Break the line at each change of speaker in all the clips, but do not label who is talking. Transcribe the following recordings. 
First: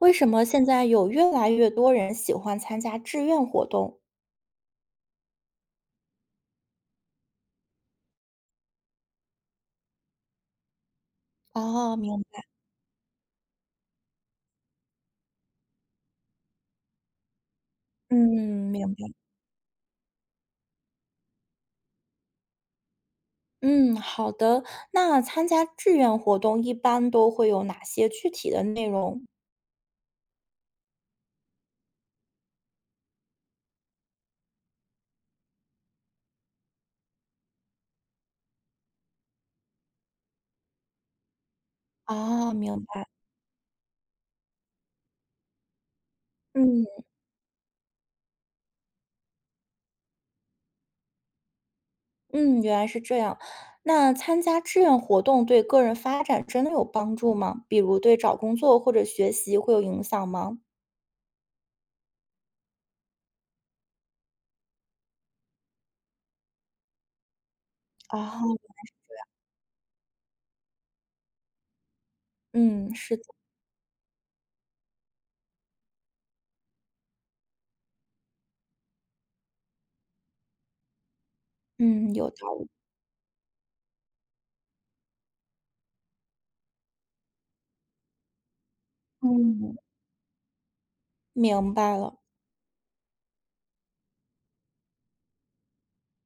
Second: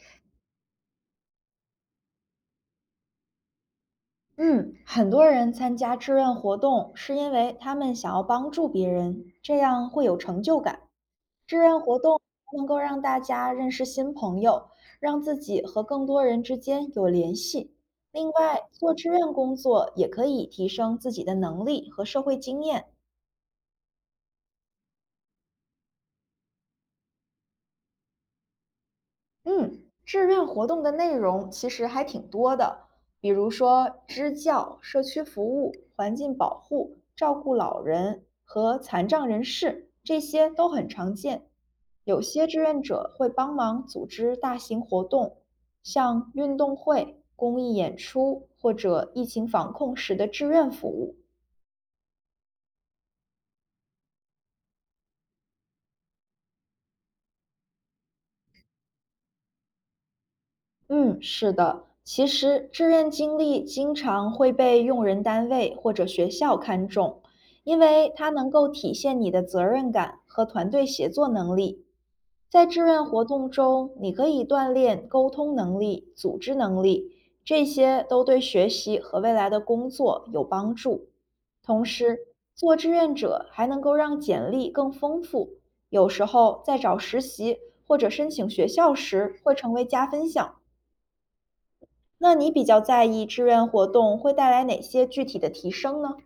为什么现在有越来越多人喜欢参加志愿活动？
嗯，很多人参加志愿活动是因为他们想要帮助别人，这样会有成就感。志愿
哦，
活动
明白。
能够让大家认识新朋友，让自己和更多人之间有联系。另外，
嗯，明
做
白。
志愿工作也可以提升自己的能力和社会经验。
嗯，好的。那参加志愿活动一般都会有哪些具体的内容？
嗯，志愿活动的内容其实还挺多的，比如说支教、社区服务、环境保护、照顾老人和残障人士，这些都很常见。有些
哦，
志愿
明白。
者会帮忙组织大型活动，像运动
嗯
会、公益演出或者疫情防控时的志愿服务。
嗯，原来是这样。那参加志愿活动对个人发展真的有帮助吗？比如对找工作或者学习会有影响吗？
嗯，是的。其实，志愿经历经常会被用人单位或者学校看重，因为它
啊，
能够体现你的责任感和团队协作能力。在志
嗯，
愿
是的。
活动中，你可以锻炼沟通能力、组织能力，这些都对学习和未来的工作有帮助。同
嗯，
时，
有道理。
做志愿者还能够让简历更丰富，有时候在找实习或者申请学校时会成
嗯，
为加分项。
明白了。
那你比较在意志愿活动会带来哪些具体的提升呢？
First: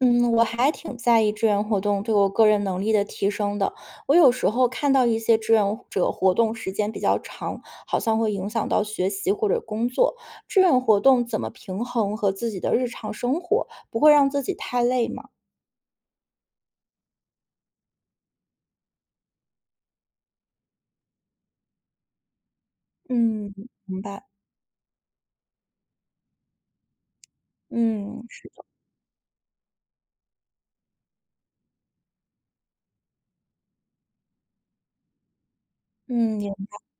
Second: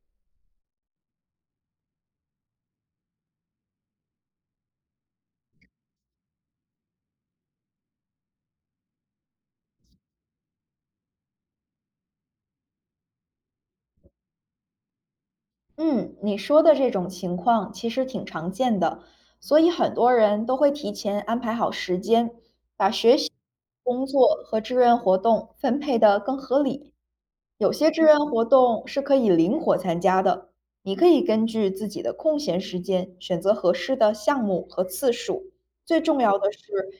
嗯，我还挺在意志愿活动对我个人能力的提升的。我有时候看到一些志愿者活动时间比较长，好像会影响到学习或者工作。志愿活动怎么平衡和自己的日常生活，不会让自己太累吗？
嗯，你说的这种情况其实挺常见的，所以很多人都会提前安排好时间，把学习、
嗯，明
工
白。
作和志愿活动分配得更合理。有些志愿
嗯，
活
是的。
动是可以灵活参加的，你可以根据自己的空闲时间选择合适的项目和次数。最重要
嗯，
的
也
是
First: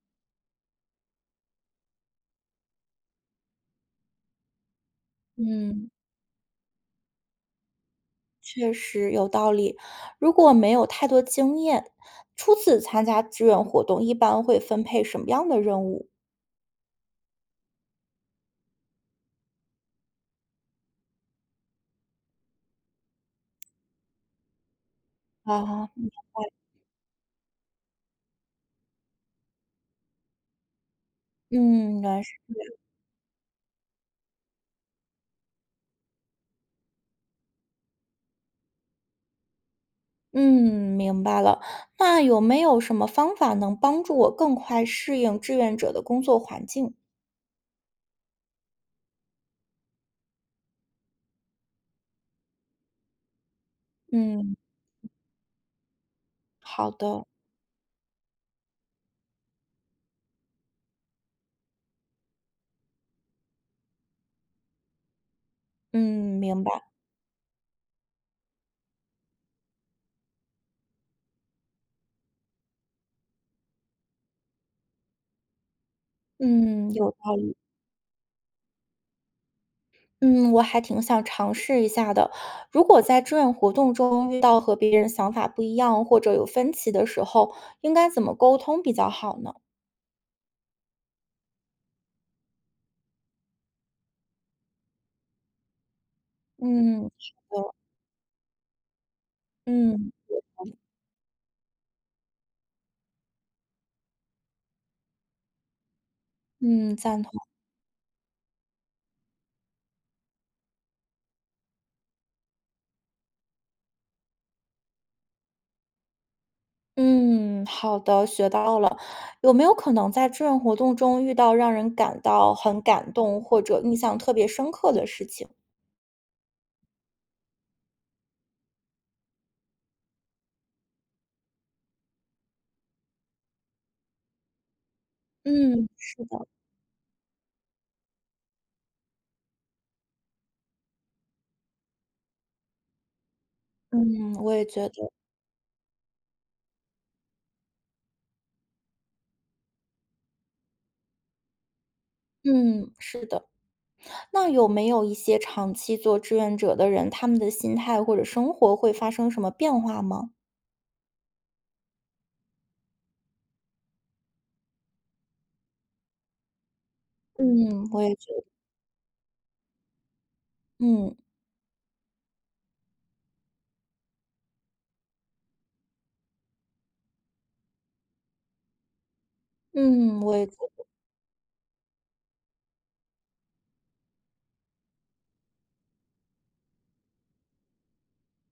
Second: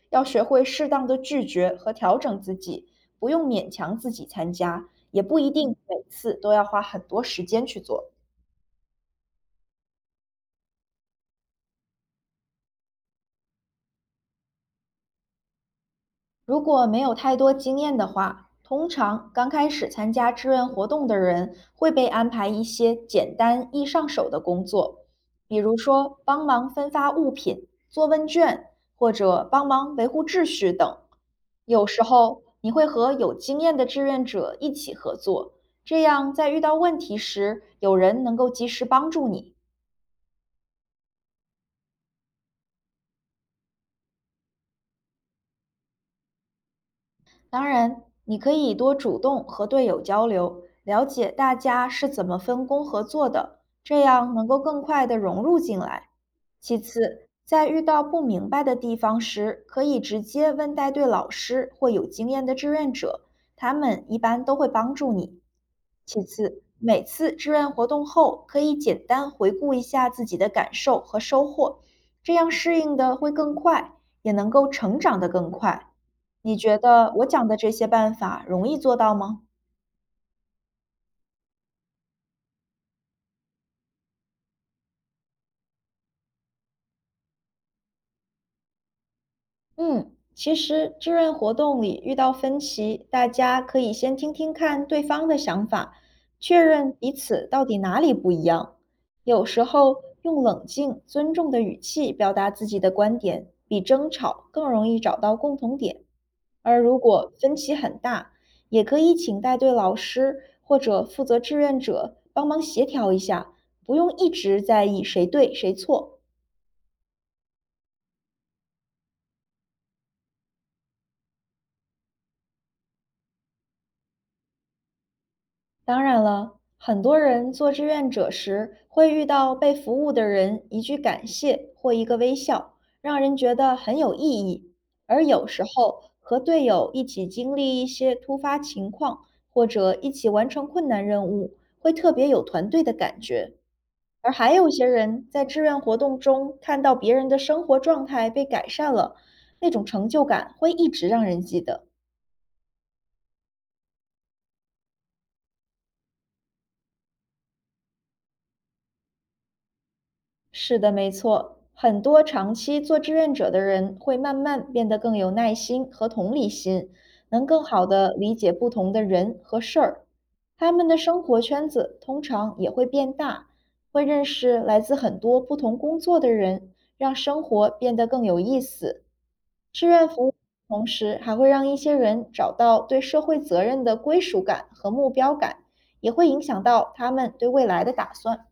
要学会适当的拒绝和调整自己，不用勉强自己参加，也不一定
嗯，
每次都要花很多时间去做。
确实有道理。如果没有太多经验，初次参加志愿活动，一般会分配什么样的任务
如果没有太多经验的话，通常刚开始参加志愿活动的人会被安排一些简单易上手的工作，比如
啊？
说帮忙分发物品、做问卷或者帮忙维护秩序等。有
嗯，
时
原来
候你会和有经验的志愿者一起合作，这样在遇到问题时，有人能够及时帮助你。
嗯，明白了。那有没有什么方法能帮助我更快适应志愿者的工作环境？
当然，你可以多主动和队友交流，了解大家是怎么分工合作的，这样能
嗯，
够更快地融入进来。其
好
次，
的。
在遇到不明白的地方时，可以直接问带队老师或有经验的志愿者，他们一般都会帮助你。其
嗯，
次，
明白。
每次志愿活动后，可以简单回顾一下自己的感受和收获，这样适应的会更快，也能够成长得更快。你觉
嗯，有
得我
道
讲的
理。
这些办法容易做到吗？
嗯，我还挺想尝试一下的。如果在志愿活动中遇到和别人想法不一样或者有分歧的时候，应该怎么沟通比较好呢？
嗯，其实志愿活动里遇到分歧，大家可以先听听看对方的想法，确认
嗯，
彼此
好
到
的。
底哪里不一样。有时候
嗯
用冷静、尊重的语气表达自己的观点，比争吵更容易找到共同点。而
嗯，
如
赞
果
同。
分歧很大，也可以请带队老师或者负责志愿者帮忙协调一下，不用一直在意谁对谁错。
嗯，好的，学到了。有没有可能在志愿活动中遇到让人感到很感动或者印象特别深刻的事情？
当然了，很多人做志愿者时会遇到被服务的人一句感谢或一个微笑，让人觉得很有意义。而有时
嗯，
候
是
和
的。
队友一起经历一些突发情况，或者一起完成困难任务，会特别有团队的感觉。而
嗯，
还
我也
有些
觉得。
人在志愿活动中看到别人的生活状态被改善了，那种成就感会一直让人记得。
嗯，是的。那有没有一些长期做志愿者的人，他们的心态或者生活会发生什么变化吗？
是的，没错，很多长期做志愿者的人会慢慢变得更有耐心和同理心，
嗯，
能更好
我
地
也觉
理
得。
解不同的人和事儿。他们的
嗯
生活圈子通常也会变大，会认识来自很多不同工作的人，让生活变得更有意思。志愿
嗯，
服务
我也觉得。
同时还会让一些人找到对社会责任的归属感和目标感，也会影响到他们对未来的打算。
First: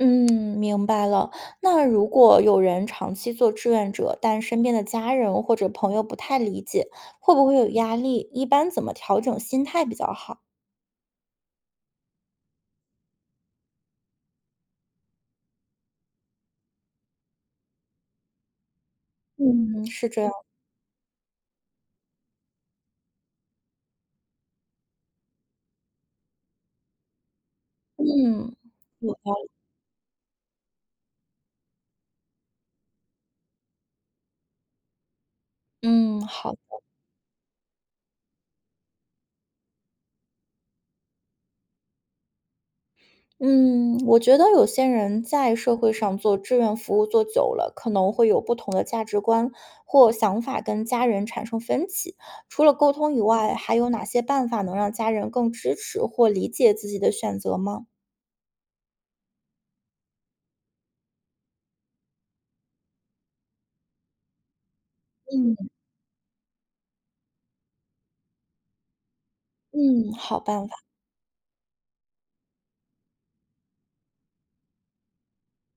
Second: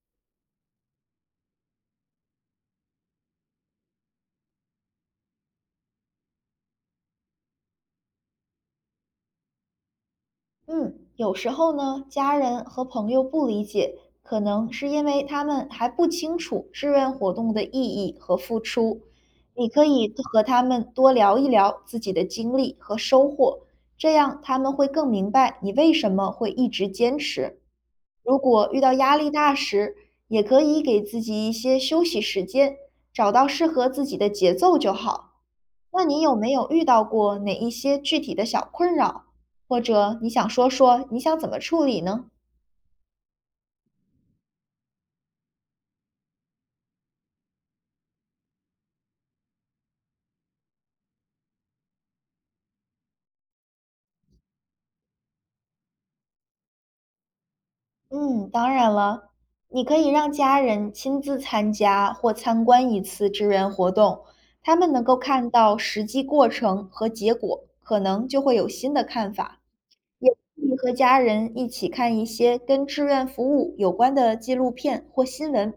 嗯，明白了。那如果有人长期做志愿者，但身边的家人或者朋友不太理解，会不会有压力？一般怎么调整心态比较好？
嗯，有时候呢，家人和朋友不理解，可能是因为他们还不清楚志愿活动的意义和付出。你
嗯，
可
嗯
以
是
多
这样。
和他们多聊一聊自己的经历和收获，这样他们会更明白你为什么会一直坚持。如
嗯。
果遇到
有
压力
道理
大时，也可以给自己一些休息时间，找到适合自己的节奏就好。那你
嗯，
有没
好。
有遇到过哪一些具体的小困扰？或者你想说说你想怎么处理呢？
嗯，我觉得有些人在社会上做志愿服务做久了，可能会有不同的价值观或想法跟家人产生分歧。除了沟通以外，还有哪些办法能让家人更支持或理解自己的选择吗？
嗯，当然了，你可以让家人亲自参加或参观一次志愿活动，他们能够看
嗯。
到实际过程和结果，可能就会有新的看法。
嗯，
也
好
可
办法。
以和家人一起看一些跟志愿服务有关的纪录片或新闻，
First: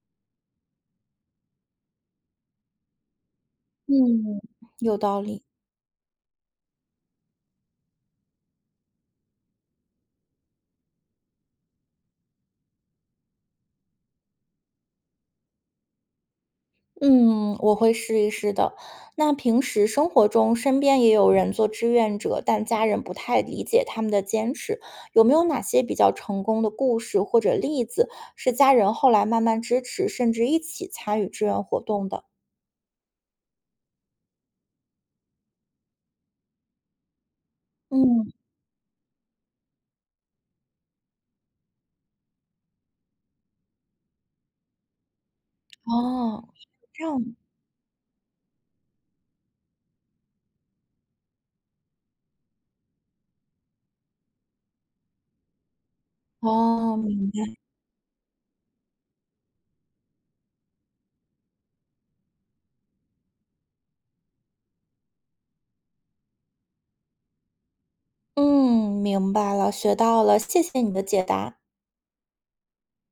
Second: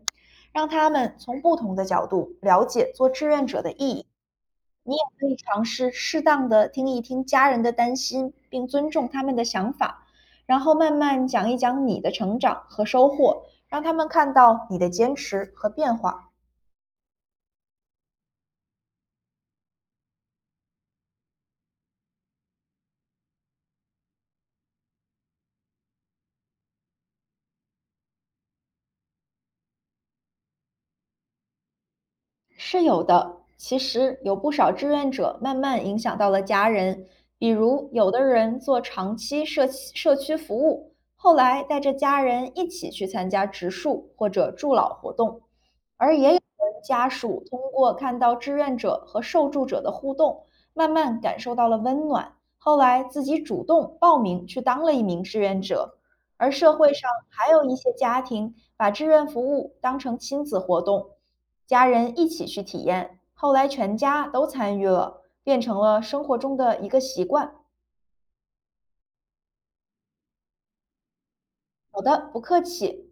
让他们从不同的角度了解做志愿者的意义。
嗯，
你
有
也
道
可以
理。
尝试适当的听一听家人的担心，并尊重他们的想法，然后慢慢讲一讲你的成长和收获，让他们看到你的坚持和变化。
嗯，我会试一试的。那平时生活中，身边也有人做志愿者，但家人不太理解他们的坚持。有没有哪些比较成功的故事或者例子，是家人后来慢慢支持，甚至一起参与志愿活动的？
是有的，其实有不少志愿者慢慢影响到了家人，比如有的
嗯，
人做长期社区服务，后来带着家人一起去参加植树或者助老活动，而也有
哦，
人
这
家
样。
属通过看到志愿者和受助者的互动，慢慢感受到了温暖，后来自己主动报名去当了一名志愿者。而社会
哦，
上
明
还
白。
有一些家庭把志愿服务当成亲子活动。家人一起去体验，后来全家都参与了，变成了生活中的一个习惯。
嗯，明白了，学到了，谢谢你的解答。
好的，不客气。